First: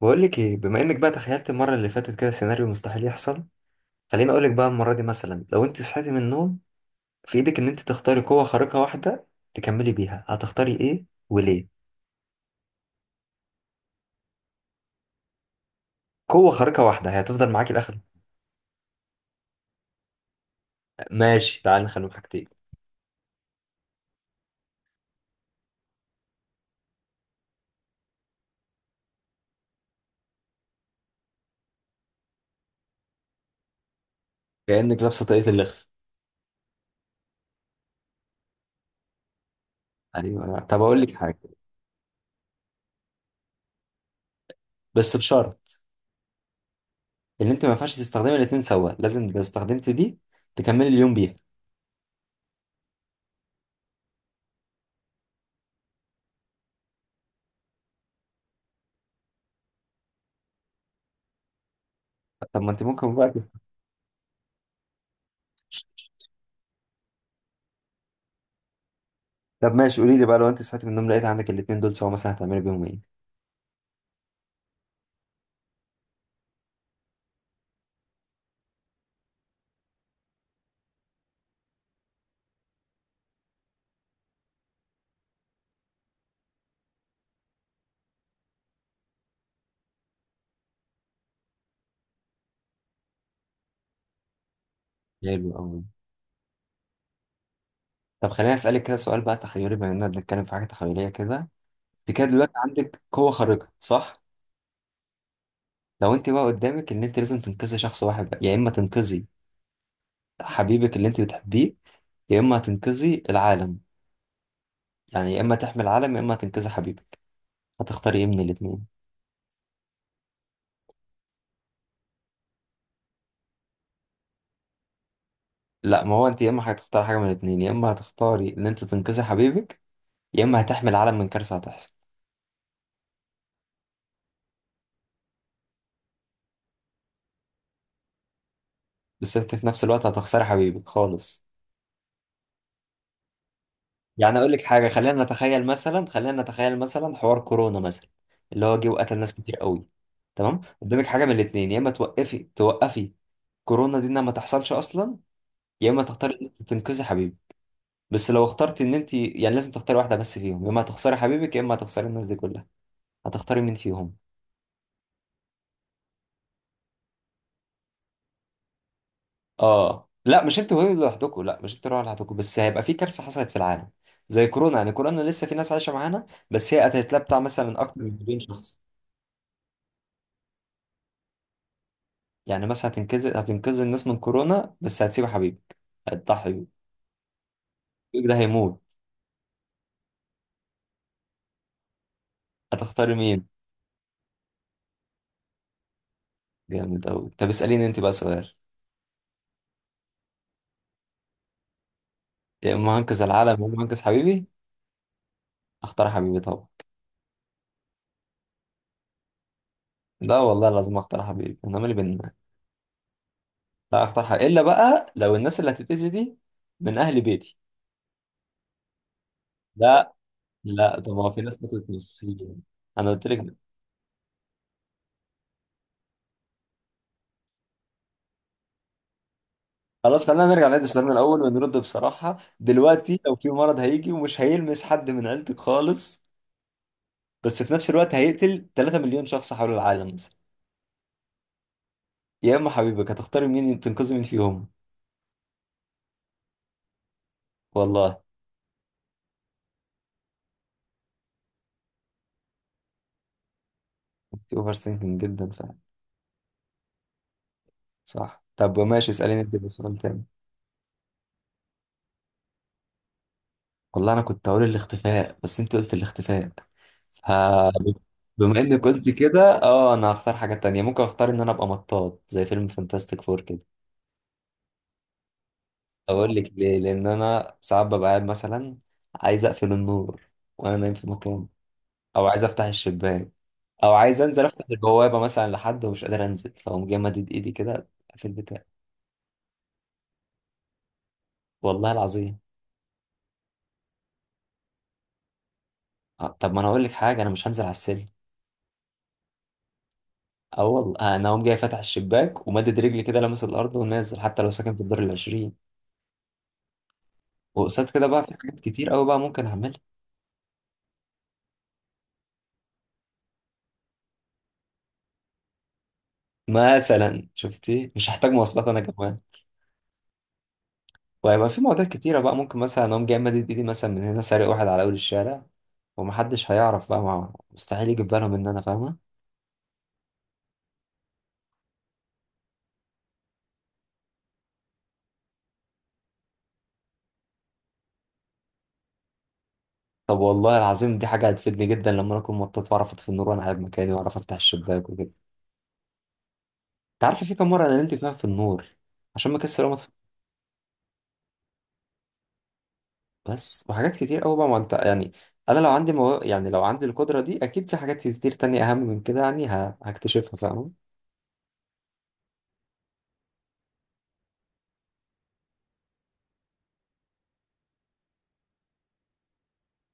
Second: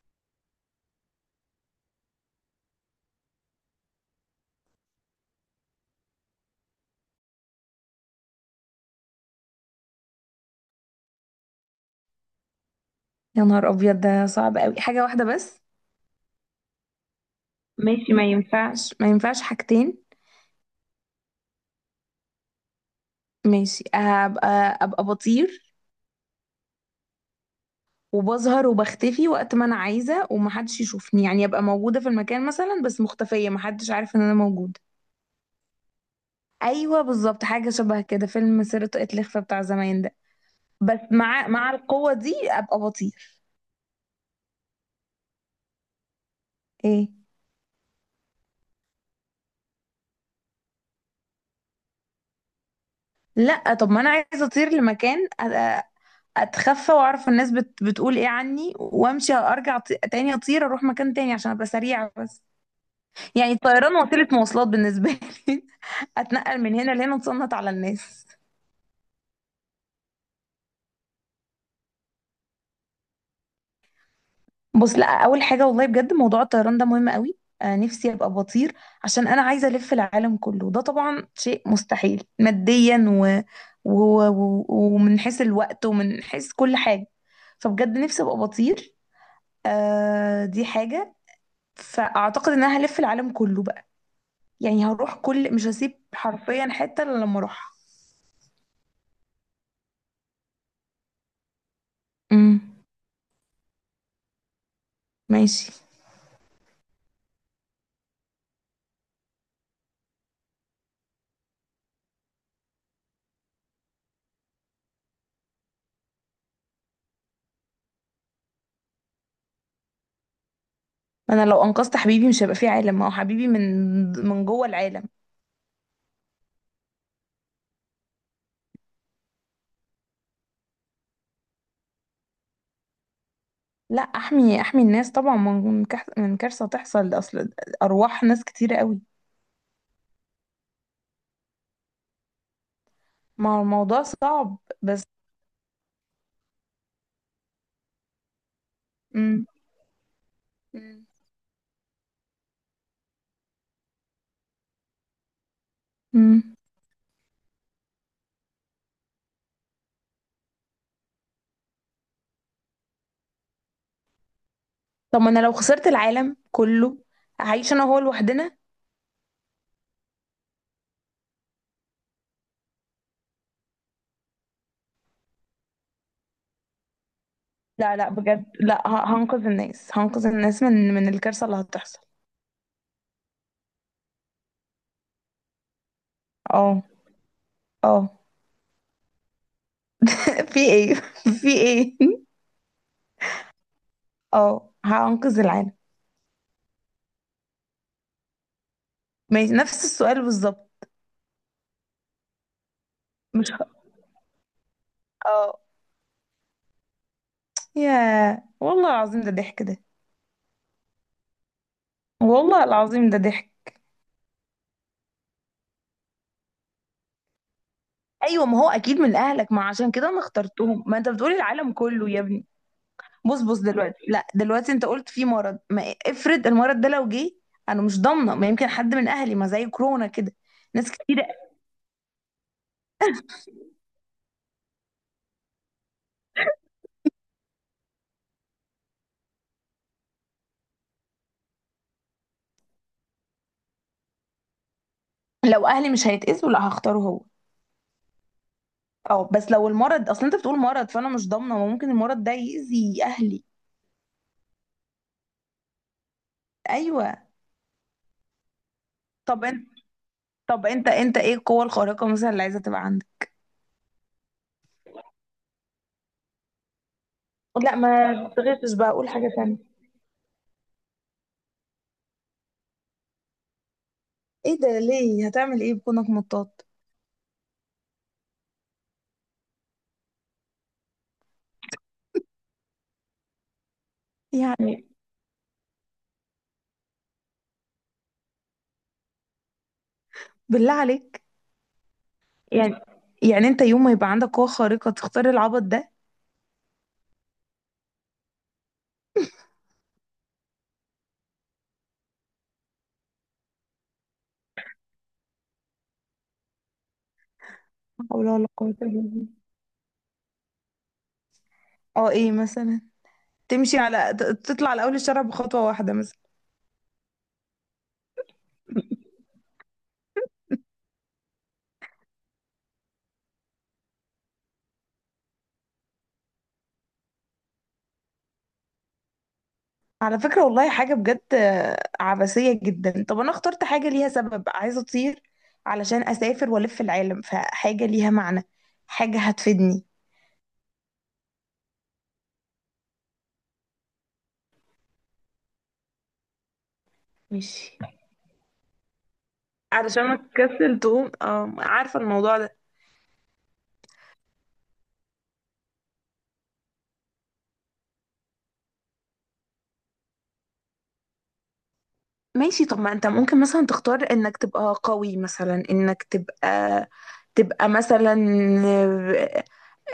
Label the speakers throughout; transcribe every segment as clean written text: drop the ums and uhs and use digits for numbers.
Speaker 1: بقول لك ايه؟ بما انك بقى تخيلت المره اللي فاتت كده سيناريو مستحيل يحصل، خليني اقول لك بقى. المره دي مثلا لو انت صحيتي من النوم في ايدك ان انت تختاري قوه خارقه واحده تكملي بيها، هتختاري ايه وليه؟
Speaker 2: يا نهار ابيض! ده صعب قوي، حاجه واحده بس؟
Speaker 1: قوه خارقه واحده هي هتفضل معاكي لاخر.
Speaker 2: ماشي، ما ينفعش ما ينفعش حاجتين.
Speaker 1: ماشي، تعال نخليهم حاجتين.
Speaker 2: ماشي، هبقى ابقى بطير وبظهر وبختفي وقت ما انا عايزه ومحدش يشوفني، يعني ابقى موجوده في المكان مثلا بس مختفيه، محدش عارف ان انا موجوده.
Speaker 1: كأنك لابسة طاقية اللخف.
Speaker 2: ايوه بالظبط، حاجه شبه كده، فيلم سيرة طاقية الإخفاء بتاع زمان ده.
Speaker 1: ايوه طب
Speaker 2: بس
Speaker 1: اقول لك حاجة،
Speaker 2: مع القوه دي ابقى بطير.
Speaker 1: بس بشرط
Speaker 2: ايه؟
Speaker 1: ان انت ما ينفعش تستخدمي الاتنين سوا. لازم لو استخدمت دي تكملي اليوم بيها.
Speaker 2: لا، طب ما انا عايزه اطير لمكان اتخفى واعرف الناس بتقول ايه عني، وامشي ارجع تاني اطير اروح مكان تاني عشان ابقى سريعه بس.
Speaker 1: طب ما انت ممكن بقى تست...
Speaker 2: يعني الطيران وسيله مواصلات بالنسبه لي. اتنقل من هنا لهنا، اتصنت على الناس.
Speaker 1: طب ماشي، قولي لي بقى، لو انت صحيتي من النوم لقيت عندك الاتنين دول سوا مثلا هتعملي بيهم ايه؟
Speaker 2: بص، لا، اول حاجه والله بجد موضوع الطيران ده مهم قوي. آه، نفسي ابقى بطير عشان انا عايزه الف العالم كله. ده طبعا شيء مستحيل ماديا ومن حيث الوقت ومن حيث كل حاجه، فبجد نفسي ابقى بطير. آه دي حاجه. فاعتقد ان انا هلف العالم كله، يعني هروح
Speaker 1: حلو
Speaker 2: كل مش
Speaker 1: قوي.
Speaker 2: هسيب حرفيا حتة الا لما اروحها.
Speaker 1: طب خليني اسالك كده سؤال بقى. تخيلي، بما اننا بنتكلم في حاجه تخيليه كده، انت كده دلوقتي
Speaker 2: امم.
Speaker 1: عندك قوه خارقه، صح؟
Speaker 2: ماشي.
Speaker 1: لو انت بقى قدامك ان انت لازم تنقذي شخص واحد بقى، يا اما تنقذي حبيبك اللي انت بتحبيه، يا اما تنقذي العالم. يعني يا اما تحمي العالم يا اما تنقذي حبيبك، هتختاري ايه من الاثنين؟
Speaker 2: ما انا لو انقذت حبيبي مش هيبقى فيه عالم، ما هو حبيبي من جوه العالم.
Speaker 1: لا، ما هو انت يا اما هتختاري حاجه من الاثنين، يا اما هتختاري ان انت تنقذي حبيبك، يا اما هتحمي العالم من كارثه هتحصل.
Speaker 2: لا، احمي الناس طبعا من كارثة تحصل، اصل ارواح ناس كتيرة قوي.
Speaker 1: بس انت في نفس الوقت هتخسري حبيبك خالص.
Speaker 2: ما هو الموضوع
Speaker 1: يعني اقول
Speaker 2: صعب
Speaker 1: لك حاجه،
Speaker 2: بس.
Speaker 1: خلينا نتخيل مثلا، خلينا نتخيل مثلا حوار كورونا مثلا اللي هو جه وقتل ناس
Speaker 2: امم.
Speaker 1: كتير قوي. تمام، قدامك
Speaker 2: امم.
Speaker 1: حاجه من الاثنين يا اما توقفي توقفي كورونا دي انها ما تحصلش اصلا، يا اما تختاري ان
Speaker 2: امم.
Speaker 1: انت تنقذي حبيبي. بس لو اخترتي ان انت، يعني لازم تختاري واحده بس فيهم، يا اما هتخسري حبيبك يا اما هتخسري الناس دي كلها، هتختاري مين فيهم؟
Speaker 2: طب ما انا لو خسرت العالم كله هعيش انا وهو لوحدنا.
Speaker 1: اه لا، مش انت وهي لوحدكم، لا مش انت لوحدكم، بس هيبقى في كارثه حصلت في العالم زي كورونا. يعني كورونا لسه في ناس عايشه معانا، بس هي قتلت لها بتاع مثلا
Speaker 2: لا
Speaker 1: اكتر
Speaker 2: لا،
Speaker 1: من مليون
Speaker 2: بجد
Speaker 1: شخص.
Speaker 2: لا، هنقذ الناس، هنقذ الناس من الكارثة اللي هتحصل.
Speaker 1: يعني مثلا هتنقذ الناس من كورونا بس هتسيب حبيبك، هتضحي بيه.
Speaker 2: اه. اه.
Speaker 1: حبيبك ده هيموت.
Speaker 2: في ايه؟ في ايه؟
Speaker 1: هتختاري مين؟
Speaker 2: اه، هأنقذ العالم.
Speaker 1: جامد أوي. طب اسأليني انت بقى سؤال.
Speaker 2: ماشي، نفس السؤال بالظبط.
Speaker 1: يا اما هنقذ
Speaker 2: مش ه...
Speaker 1: العالم يا اما هنقذ حبيبي.
Speaker 2: اه.
Speaker 1: اختار حبيبي طبعا.
Speaker 2: يا والله العظيم ده ضحك ده.
Speaker 1: لا والله لازم اختار حبيبي، انا مالي بينا.
Speaker 2: والله العظيم ده ضحك.
Speaker 1: لا اختار حبيبي، الا بقى لو الناس اللي هتتأذي دي من اهل بيتي.
Speaker 2: ايوه ما هو اكيد من اهلك، ما عشان كده
Speaker 1: لا.
Speaker 2: انا اخترتهم، ما
Speaker 1: لا، طب
Speaker 2: انت
Speaker 1: ما هو
Speaker 2: بتقولي
Speaker 1: في ناس
Speaker 2: العالم
Speaker 1: ماتت
Speaker 2: كله يا ابني.
Speaker 1: نصين، انا قلت لك
Speaker 2: بص
Speaker 1: ده.
Speaker 2: بص دلوقتي، لا، دلوقتي انت قلت في مرض، ما افرض المرض ده لو جه، انا مش ضامنه، ما يمكن حد من اهلي، ما زي كورونا
Speaker 1: خلاص
Speaker 2: كده.
Speaker 1: خلينا نرجع نعيد
Speaker 2: ناس
Speaker 1: سؤالنا
Speaker 2: كتير.
Speaker 1: الاول ونرد بصراحة. دلوقتي لو في مرض هيجي ومش هيلمس حد من عيلتك خالص، بس في نفس الوقت هيقتل 3 مليون شخص حول العالم مثلا، يا اما حبيبك، هتختاري مين تنقذي مين فيهم؟
Speaker 2: لو اهلي مش هيتأذوا لا، هختاره هو.
Speaker 1: والله
Speaker 2: اه، بس لو المرض اصلا انت بتقول مرض، فانا مش ضامنه، ما ممكن المرض ده يأذي اهلي.
Speaker 1: انت اوفر ثينكينج جدا فعلا.
Speaker 2: ايوه.
Speaker 1: صح. طب ماشي، اساليني
Speaker 2: طب
Speaker 1: انت بقى
Speaker 2: انت.
Speaker 1: سؤال تاني.
Speaker 2: طب انت ايه القوة الخارقة مثلا اللي عايزة تبقى عندك؟
Speaker 1: والله انا كنت هقول الاختفاء بس انت قلت الاختفاء، ف
Speaker 2: لا ما
Speaker 1: بما
Speaker 2: تغشش
Speaker 1: انك
Speaker 2: بقى،
Speaker 1: قلت
Speaker 2: اقول حاجة
Speaker 1: كده،
Speaker 2: تانية.
Speaker 1: اه انا هختار حاجة تانية. ممكن اختار ان انا ابقى مطاط زي فيلم فانتاستيك فور كده.
Speaker 2: ايه ده؟ ليه؟ هتعمل ايه بكونك
Speaker 1: اقول لك
Speaker 2: مطاط؟
Speaker 1: ليه، لان انا ساعات ببقى قاعد مثلا عايز اقفل النور وانا نايم في مكان، او عايز افتح الشباك، او عايز انزل افتح
Speaker 2: يعني
Speaker 1: البوابه مثلا لحد ومش قادر انزل، فاقوم جاي مدد ايدي كده في البتاع.
Speaker 2: بالله عليك.
Speaker 1: والله العظيم.
Speaker 2: يعني يعني انت يوم ما يبقى عندك قوة خارقة تختار العبط ده؟
Speaker 1: طب ما انا اقول لك حاجه، انا مش هنزل على السلم. اه والله، انا اقوم جاي فاتح الشباك ومدد رجلي كده لامس الارض ونازل حتى لو ساكن في الدور العشرين. وقصاد كده
Speaker 2: لا
Speaker 1: بقى
Speaker 2: حول
Speaker 1: في
Speaker 2: ولا
Speaker 1: حاجات
Speaker 2: قوة الا
Speaker 1: كتير قوي بقى
Speaker 2: بالله.
Speaker 1: ممكن اعملها.
Speaker 2: اه، ايه مثلا؟ تمشي تطلع على اول الشارع بخطوة واحدة مثلا؟
Speaker 1: مثلا شفتي، مش هحتاج مواصلات انا كمان. وهيبقى في مواضيع كتيره بقى، ممكن مثلا اقوم جاي مدد ايدي مثلا من هنا، سارق واحد على اول الشارع، ومحدش هيعرف بقى. مع مستحيل يجي في بالهم ان انا فاهمه.
Speaker 2: على فكرة والله حاجة بجد عبثية جدا. طب انا اخترت حاجة ليها سبب، عايزة اطير علشان اسافر والف العالم، فحاجة ليها معنى، حاجة هتفيدني.
Speaker 1: طب والله العظيم دي حاجة هتفيدني جدا لما أنا أكون مطاط، وأعرف أطفي النور وأنا قاعد مكاني، وأعرف أفتح الشباك وكده. أنت عارف في كام مرة أنا
Speaker 2: ماشي.
Speaker 1: نمت فيها في النور عشان مكسر أقوم أطفي؟
Speaker 2: علشان ما تكسل تقوم، اه، عارفة الموضوع ده.
Speaker 1: بس، وحاجات كتير أوي بقى، ما أنت يعني، أنا لو يعني لو عندي القدرة دي أكيد في حاجات كتير تانية أهم من كده يعني هكتشفها، فاهم؟
Speaker 2: ماشي. طب ما انت ممكن مثلا تختار انك تبقى قوي، مثلا انك تبقى مثلا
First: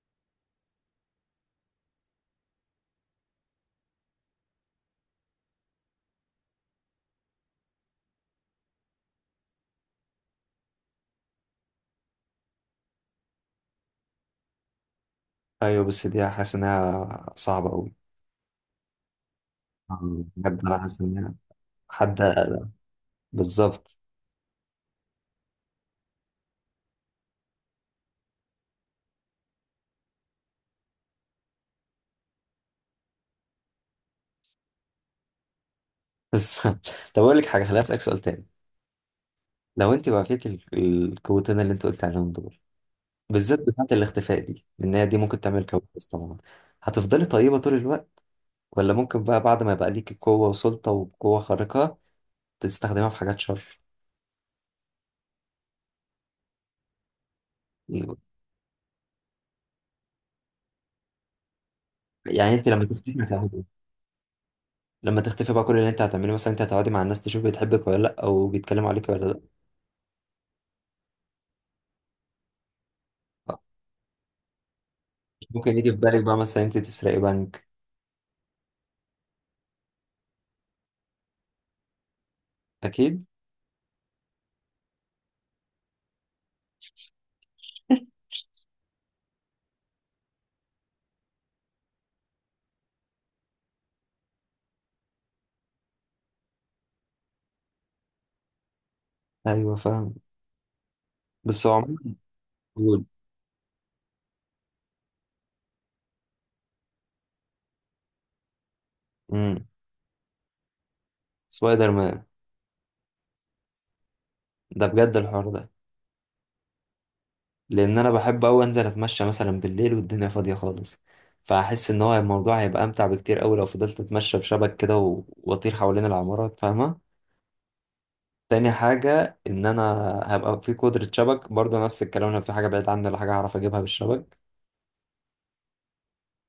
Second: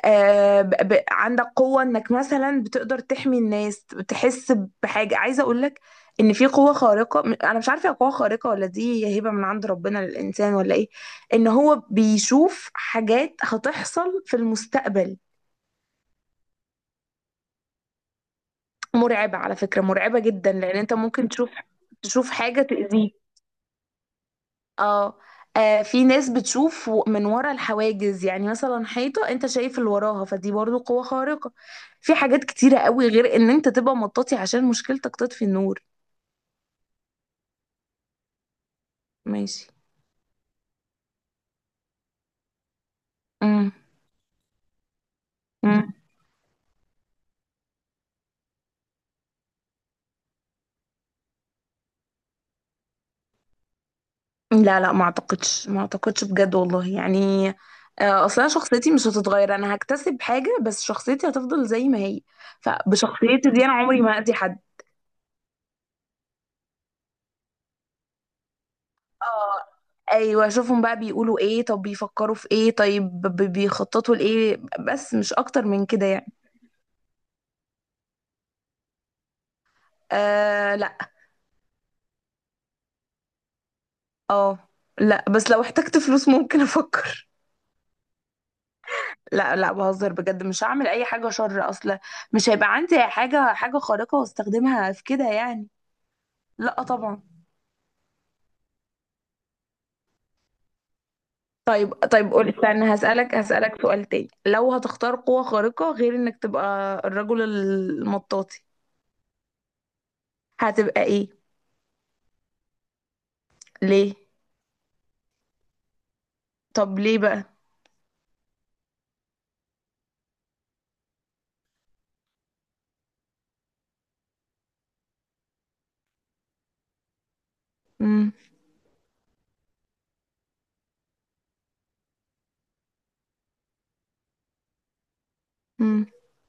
Speaker 2: عندك قوة، انك مثلا بتقدر تحمي الناس، تحس بحاجة. عايزة اقولك ان في قوة خارقة، انا مش عارفة هي قوة خارقة ولا دي هي هبة من عند ربنا للانسان ولا ايه، ان هو بيشوف حاجات هتحصل في المستقبل.
Speaker 1: أيوه، بس دي حاسس إنها صعبة أوي.
Speaker 2: مرعبة على فكرة، مرعبة جدا،
Speaker 1: بجد أنا
Speaker 2: لأن أنت
Speaker 1: حاسس
Speaker 2: ممكن
Speaker 1: إنها،
Speaker 2: تشوف،
Speaker 1: حد.
Speaker 2: تشوف حاجة تأذيه.
Speaker 1: بالظبط.
Speaker 2: اه. في ناس بتشوف من ورا الحواجز، يعني مثلا حيطة أنت شايف اللي وراها، فدي برضو قوة خارقة. في حاجات كتيرة قوي غير إن أنت تبقى مطاطي عشان مشكلتك تطفي النور.
Speaker 1: بس طب أقول لك حاجة، خليني أسألك سؤال تاني.
Speaker 2: ماشي.
Speaker 1: لو أنت بقى فيك القوتين اللي أنت قلت عليهم دول، بالذات
Speaker 2: امم.
Speaker 1: بتاعة الاختفاء دي، لأن هي دي ممكن تعمل
Speaker 2: امم.
Speaker 1: كوارث طبعا، هتفضلي طيبة طول الوقت ولا ممكن بقى بعد ما يبقى ليكي قوة وسلطة وقوة خارقة تستخدمها في حاجات شر؟
Speaker 2: لا لا، ما أعتقدش ما أعتقدش بجد والله، يعني أصلا شخصيتي مش هتتغير، أنا هكتسب حاجة بس شخصيتي هتفضل زي ما هي،
Speaker 1: يعني انت لما تختفي هتعملي
Speaker 2: فبشخصيتي دي أنا
Speaker 1: ايه؟
Speaker 2: عمري ما هأذي حد.
Speaker 1: لما تختفي بقى كل اللي انت هتعمله مثلا انت هتقعدي مع الناس تشوف بتحبك ولا لا، او بيتكلموا عليك ولا لا.
Speaker 2: اه. ايوه، اشوفهم بقى بيقولوا ايه، طب بيفكروا في ايه، طيب بيخططوا لايه، بس مش اكتر
Speaker 1: ممكن
Speaker 2: من
Speaker 1: يجي في
Speaker 2: كده
Speaker 1: بالك
Speaker 2: يعني.
Speaker 1: بقى مثلا انت تسرقي بنك؟
Speaker 2: آه لا.
Speaker 1: اكيد.
Speaker 2: اه. لا بس لو احتجت فلوس ممكن افكر. لا لا، بهزر بجد، مش هعمل اي حاجه شر اصلا. مش هيبقى عندي حاجه خارقه واستخدمها في كده يعني. لا طبعا.
Speaker 1: ايوه فاهم. بس هو
Speaker 2: طيب
Speaker 1: عموما
Speaker 2: طيب قول، استنى
Speaker 1: بيقول،
Speaker 2: هسألك سؤال تاني، لو هتختار قوة خارقة غير انك تبقى الرجل المطاطي
Speaker 1: امم،
Speaker 2: هتبقى ايه؟
Speaker 1: سبايدر مان.
Speaker 2: ليه؟
Speaker 1: ده بجد الحوار ده.
Speaker 2: طب ليه بقى؟
Speaker 1: لان انا بحب اوي انزل اتمشى مثلا بالليل والدنيا فاضيه خالص، فاحس ان هو الموضوع هيبقى امتع بكتير اوي لو فضلت اتمشى بشبك كده واطير حوالين العمارات، فاهمه؟
Speaker 2: امم.
Speaker 1: تاني حاجه ان انا هبقى في قدره شبك برضه، نفس الكلام، لو في حاجه بعيد عني ولا حاجه هعرف اجيبها بالشبك.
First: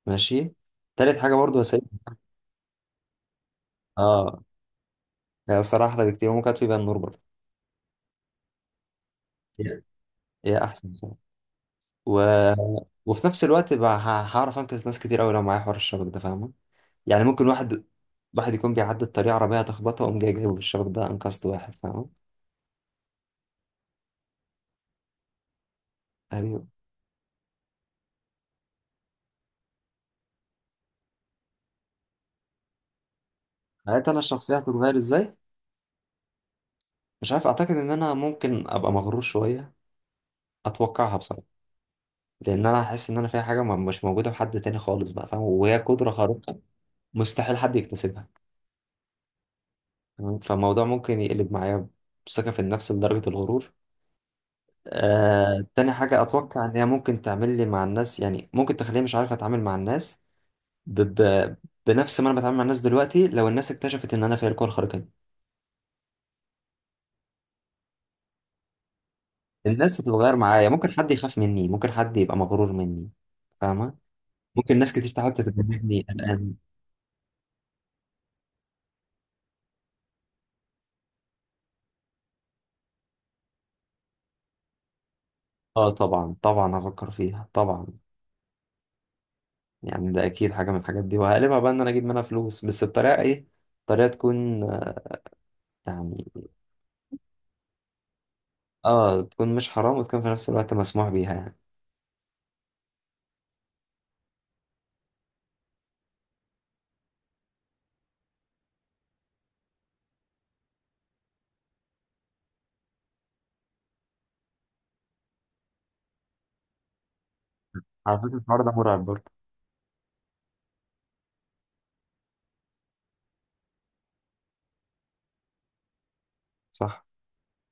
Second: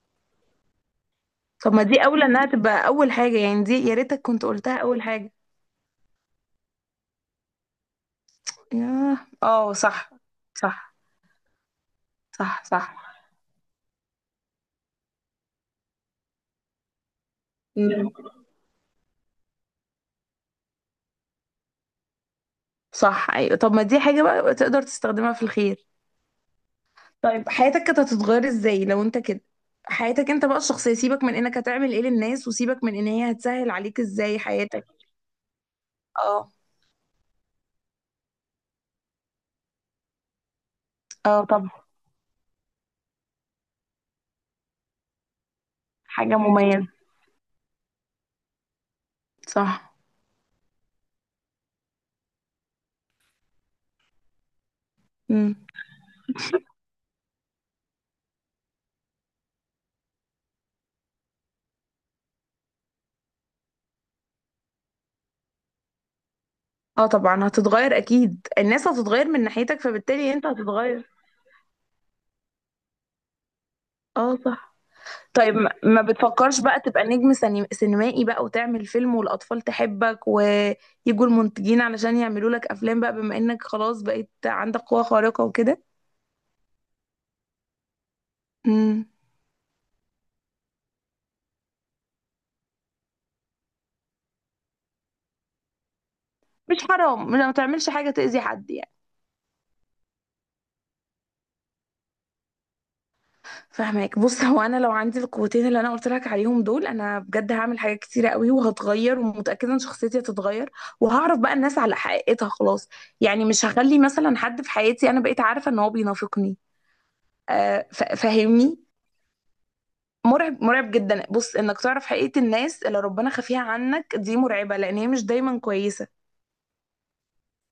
Speaker 1: ماشي. تالت حاجه برضه
Speaker 2: طب
Speaker 1: هسيب.
Speaker 2: ما دي اولى انها تبقى اول حاجة، يعني دي يا ريتك
Speaker 1: اه
Speaker 2: كنت قلتها اول حاجة.
Speaker 1: لا، بصراحه احلى بكتير، ممكن اطفي بيها النور برضه.
Speaker 2: ياه، اه
Speaker 1: هي
Speaker 2: صح.
Speaker 1: هي احسن
Speaker 2: صح.
Speaker 1: بصراحة. و...
Speaker 2: صح. صح.
Speaker 1: وفي نفس الوقت بقى هعرف انقذ ناس كتير اوي لو معايا حوار الشبك ده، فاهمه؟ يعني ممكن واحد
Speaker 2: مم.
Speaker 1: واحد يكون بيعدي الطريق، عربية تخبطه، وأقوم جاي جايبه بالشبك ده، أنقذت واحد، فاهم؟
Speaker 2: صح. ايوه، طب ما دي حاجة بقى تقدر تستخدمها في الخير.
Speaker 1: أيوه.
Speaker 2: طيب حياتك كانت هتتغير ازاي لو انت كده؟ حياتك انت بقى الشخصية، سيبك من انك هتعمل ايه للناس، وسيبك من ان هي هتسهل عليك
Speaker 1: حياتي أنا
Speaker 2: ازاي
Speaker 1: الشخصية
Speaker 2: حياتك.
Speaker 1: هتتغير إزاي؟
Speaker 2: اه.
Speaker 1: مش عارف، أعتقد إن أنا ممكن أبقى مغرور شوية، أتوقعها بصراحة،
Speaker 2: اه طبعا.
Speaker 1: لأن أنا هحس إن أنا فيها حاجة مش موجودة في حد تاني خالص بقى، فاهم؟ وهي قدرة
Speaker 2: حاجة
Speaker 1: خارقة
Speaker 2: مميزة.
Speaker 1: مستحيل حد يكتسبها.
Speaker 2: صح.
Speaker 1: تمام؟ فالموضوع ممكن يقلب معايا ثقة في النفس لدرجة الغرور.
Speaker 2: مم.
Speaker 1: تاني حاجة أتوقع إن هي ممكن تعمل لي مع الناس، يعني ممكن تخليني مش عارف أتعامل مع الناس ب... ب... بنفس ما انا بتعامل مع الناس دلوقتي، لو الناس اكتشفت ان انا فيا القوة الخارقة دي.
Speaker 2: اه طبعا هتتغير، اكيد الناس هتتغير من ناحيتك،
Speaker 1: الناس
Speaker 2: فبالتالي
Speaker 1: هتتغير
Speaker 2: انت
Speaker 1: معايا، ممكن
Speaker 2: هتتغير.
Speaker 1: حد يخاف مني، ممكن حد يبقى مغرور مني، فاهمة؟
Speaker 2: اه صح.
Speaker 1: ممكن ناس كتير تحاول
Speaker 2: طيب ما
Speaker 1: تتجنبني الان.
Speaker 2: بتفكرش بقى تبقى نجم سينمائي بقى، وتعمل فيلم والأطفال تحبك ويجوا المنتجين علشان يعملوا لك أفلام بقى بما إنك خلاص بقيت عندك قوة خارقة وكده؟
Speaker 1: اه طبعا طبعا هفكر فيها طبعا.
Speaker 2: امم.
Speaker 1: يعني ده اكيد حاجة من الحاجات دي، وهقلبها بقى ان انا اجيب منها فلوس، بس بطريقة ايه؟ طريقة تكون، يعني،
Speaker 2: مش حرام، لا ما تعملش حاجة تأذي حد يعني.
Speaker 1: اه تكون مش حرام وتكون في نفس الوقت مسموح بيها يعني.
Speaker 2: فاهمك. بص هو أنا لو عندي القوتين اللي أنا قلت لك عليهم دول، أنا بجد هعمل حاجات كتيرة قوي وهتغير، ومتأكدة إن شخصيتي هتتغير، وهعرف بقى الناس على حقيقتها خلاص. يعني مش هخلي مثلا حد في حياتي أنا بقيت عارفة إن هو بينافقني،
Speaker 1: على فكرة الحوار ده
Speaker 2: فاهمني.
Speaker 1: مرعب برضه.
Speaker 2: مرعب، مرعب جدا. بص انك تعرف حقيقة الناس اللي ربنا خفيها عنك، دي مرعبة لان هي مش دايما كويسة،
Speaker 1: صح.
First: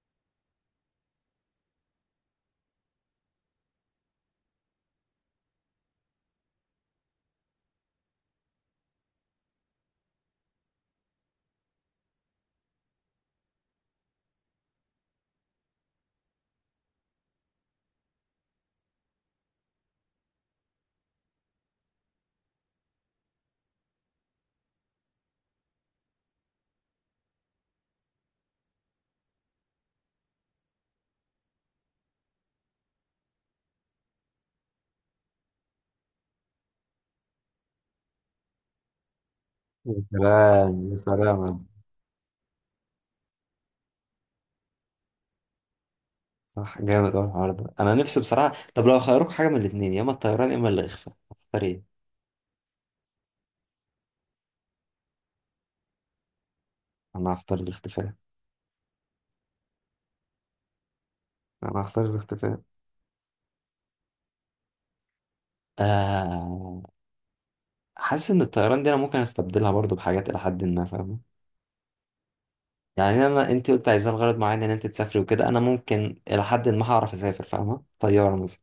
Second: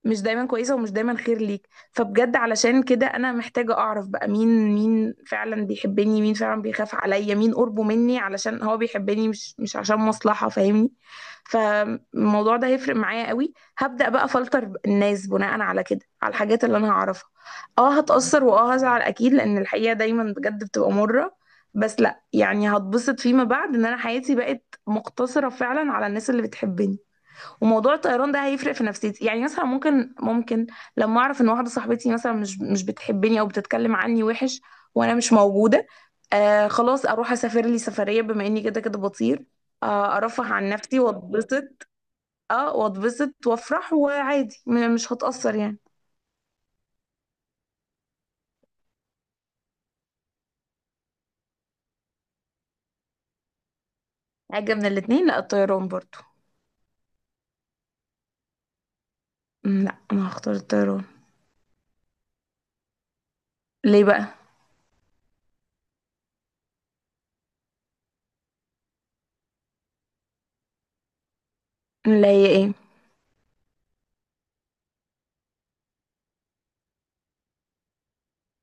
Speaker 2: مش دايما كويسة ومش دايما خير ليك، فبجد علشان كده أنا محتاجة أعرف بقى مين مين فعلا بيحبني، مين فعلا بيخاف عليا، مين قربه مني علشان هو بيحبني، مش عشان مصلحة، فاهمني. فالموضوع ده هيفرق معايا قوي، هبدأ بقى فلتر الناس بناء على كده، على الحاجات اللي أنا هعرفها. اه هتأثر واه هزعل أكيد، لأن الحقيقة دايما بجد بتبقى مرة، بس لأ، يعني هتبسط فيما بعد إن أنا حياتي بقت مقتصرة فعلا على الناس اللي بتحبني. وموضوع الطيران ده هيفرق في نفسيتي، يعني مثلا ممكن لما اعرف ان واحده صاحبتي مثلا مش بتحبني او بتتكلم عني وحش وانا مش موجوده، آه خلاص اروح اسافر لي سفريه بما اني كده كده بطير،
Speaker 1: يا
Speaker 2: آه ارفه عن
Speaker 1: سلام يا
Speaker 2: نفسي
Speaker 1: سلام.
Speaker 2: واتبسط. اه واتبسط وافرح وعادي، مش هتاثر يعني.
Speaker 1: صح، جامد أوي الحوار ده أنا نفسي بصراحة. طب لو خيروك حاجة من الاتنين، يا إما الطيران يا إما الاختفاء، هتختار إيه؟
Speaker 2: حاجه من الاتنين؟ لا الطيران برضو.
Speaker 1: أنا هختار الاختفاء
Speaker 2: لا انا هختار الطيران.
Speaker 1: أنا هختار الاختفاء.
Speaker 2: ليه بقى؟
Speaker 1: آه، حاسس إن الطيران دي أنا ممكن أستبدلها برضو بحاجات إلى حد ما، فاهمة؟
Speaker 2: اللي هي ايه؟
Speaker 1: يعني أنا، أنت قلت عايزة لغرض معين إن أنت تسافري وكده، أنا ممكن إلى حد ما هعرف أسافر، فاهمة؟ طيارة مثلا.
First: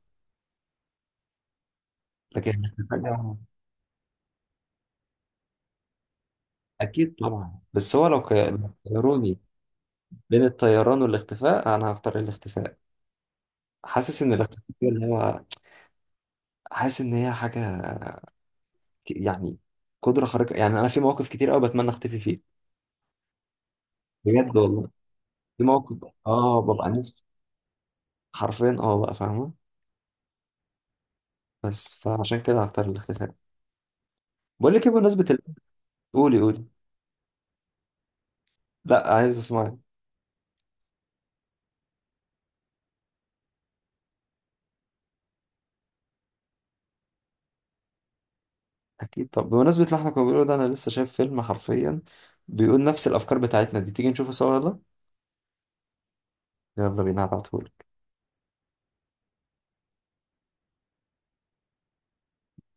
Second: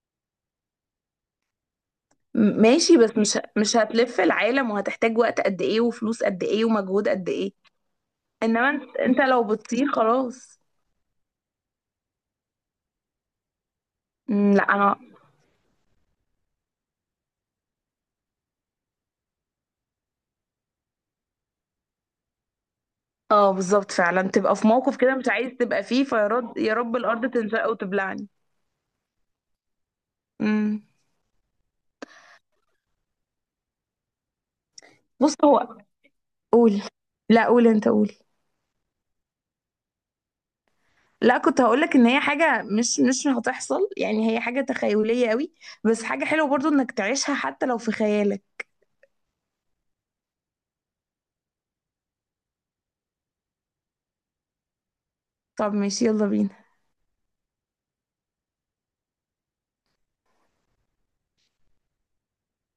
Speaker 1: لكن الاختفاء
Speaker 2: ماشي، بس
Speaker 1: ده،
Speaker 2: مش هتلف العالم، وهتحتاج وقت قد ايه وفلوس قد ايه ومجهود
Speaker 1: أكيد
Speaker 2: قد ايه.
Speaker 1: طبعا، بس هو لو
Speaker 2: انما
Speaker 1: لو
Speaker 2: انت
Speaker 1: خيروني
Speaker 2: لو بتطير
Speaker 1: بين
Speaker 2: خلاص.
Speaker 1: الطيران والاختفاء أنا هختار الاختفاء. حاسس إن الاختفاء
Speaker 2: لا انا.
Speaker 1: اللي هو، حاسس إن هي حاجة، يعني قدرة خارقة، يعني أنا في مواقف كتير أوي بتمنى أختفي فيه.
Speaker 2: اه بالظبط، فعلا
Speaker 1: بجد
Speaker 2: تبقى في
Speaker 1: والله،
Speaker 2: موقف كده مش عايز
Speaker 1: في
Speaker 2: تبقى
Speaker 1: مواقف
Speaker 2: فيه، فيرد
Speaker 1: آه
Speaker 2: يا
Speaker 1: ببقى
Speaker 2: رب
Speaker 1: نفسي،
Speaker 2: الارض تنشق وتبلعني.
Speaker 1: حرفيا آه بقى، فاهمة؟
Speaker 2: امم.
Speaker 1: بس، فعشان كده هختار الاختفاء. بقول لك إيه بمناسبة
Speaker 2: بص هو.
Speaker 1: قولي قولي.
Speaker 2: قول. لا قول انت، قول.
Speaker 1: لا عايز أسمعك.
Speaker 2: لا كنت هقولك ان هي حاجة مش هتحصل، يعني هي حاجة تخيلية قوي، بس حاجة حلوة برضو انك تعيشها حتى لو في خيالك.
Speaker 1: أكيد. طب بمناسبة اللي إحنا كنا بنقوله ده، أنا لسه شايف فيلم حرفيا بيقول نفس الأفكار بتاعتنا دي، تيجي نشوفه سوا يلا.
Speaker 2: طب ماشي، يلا بينا.
Speaker 1: يلا بينا هبعتهولك.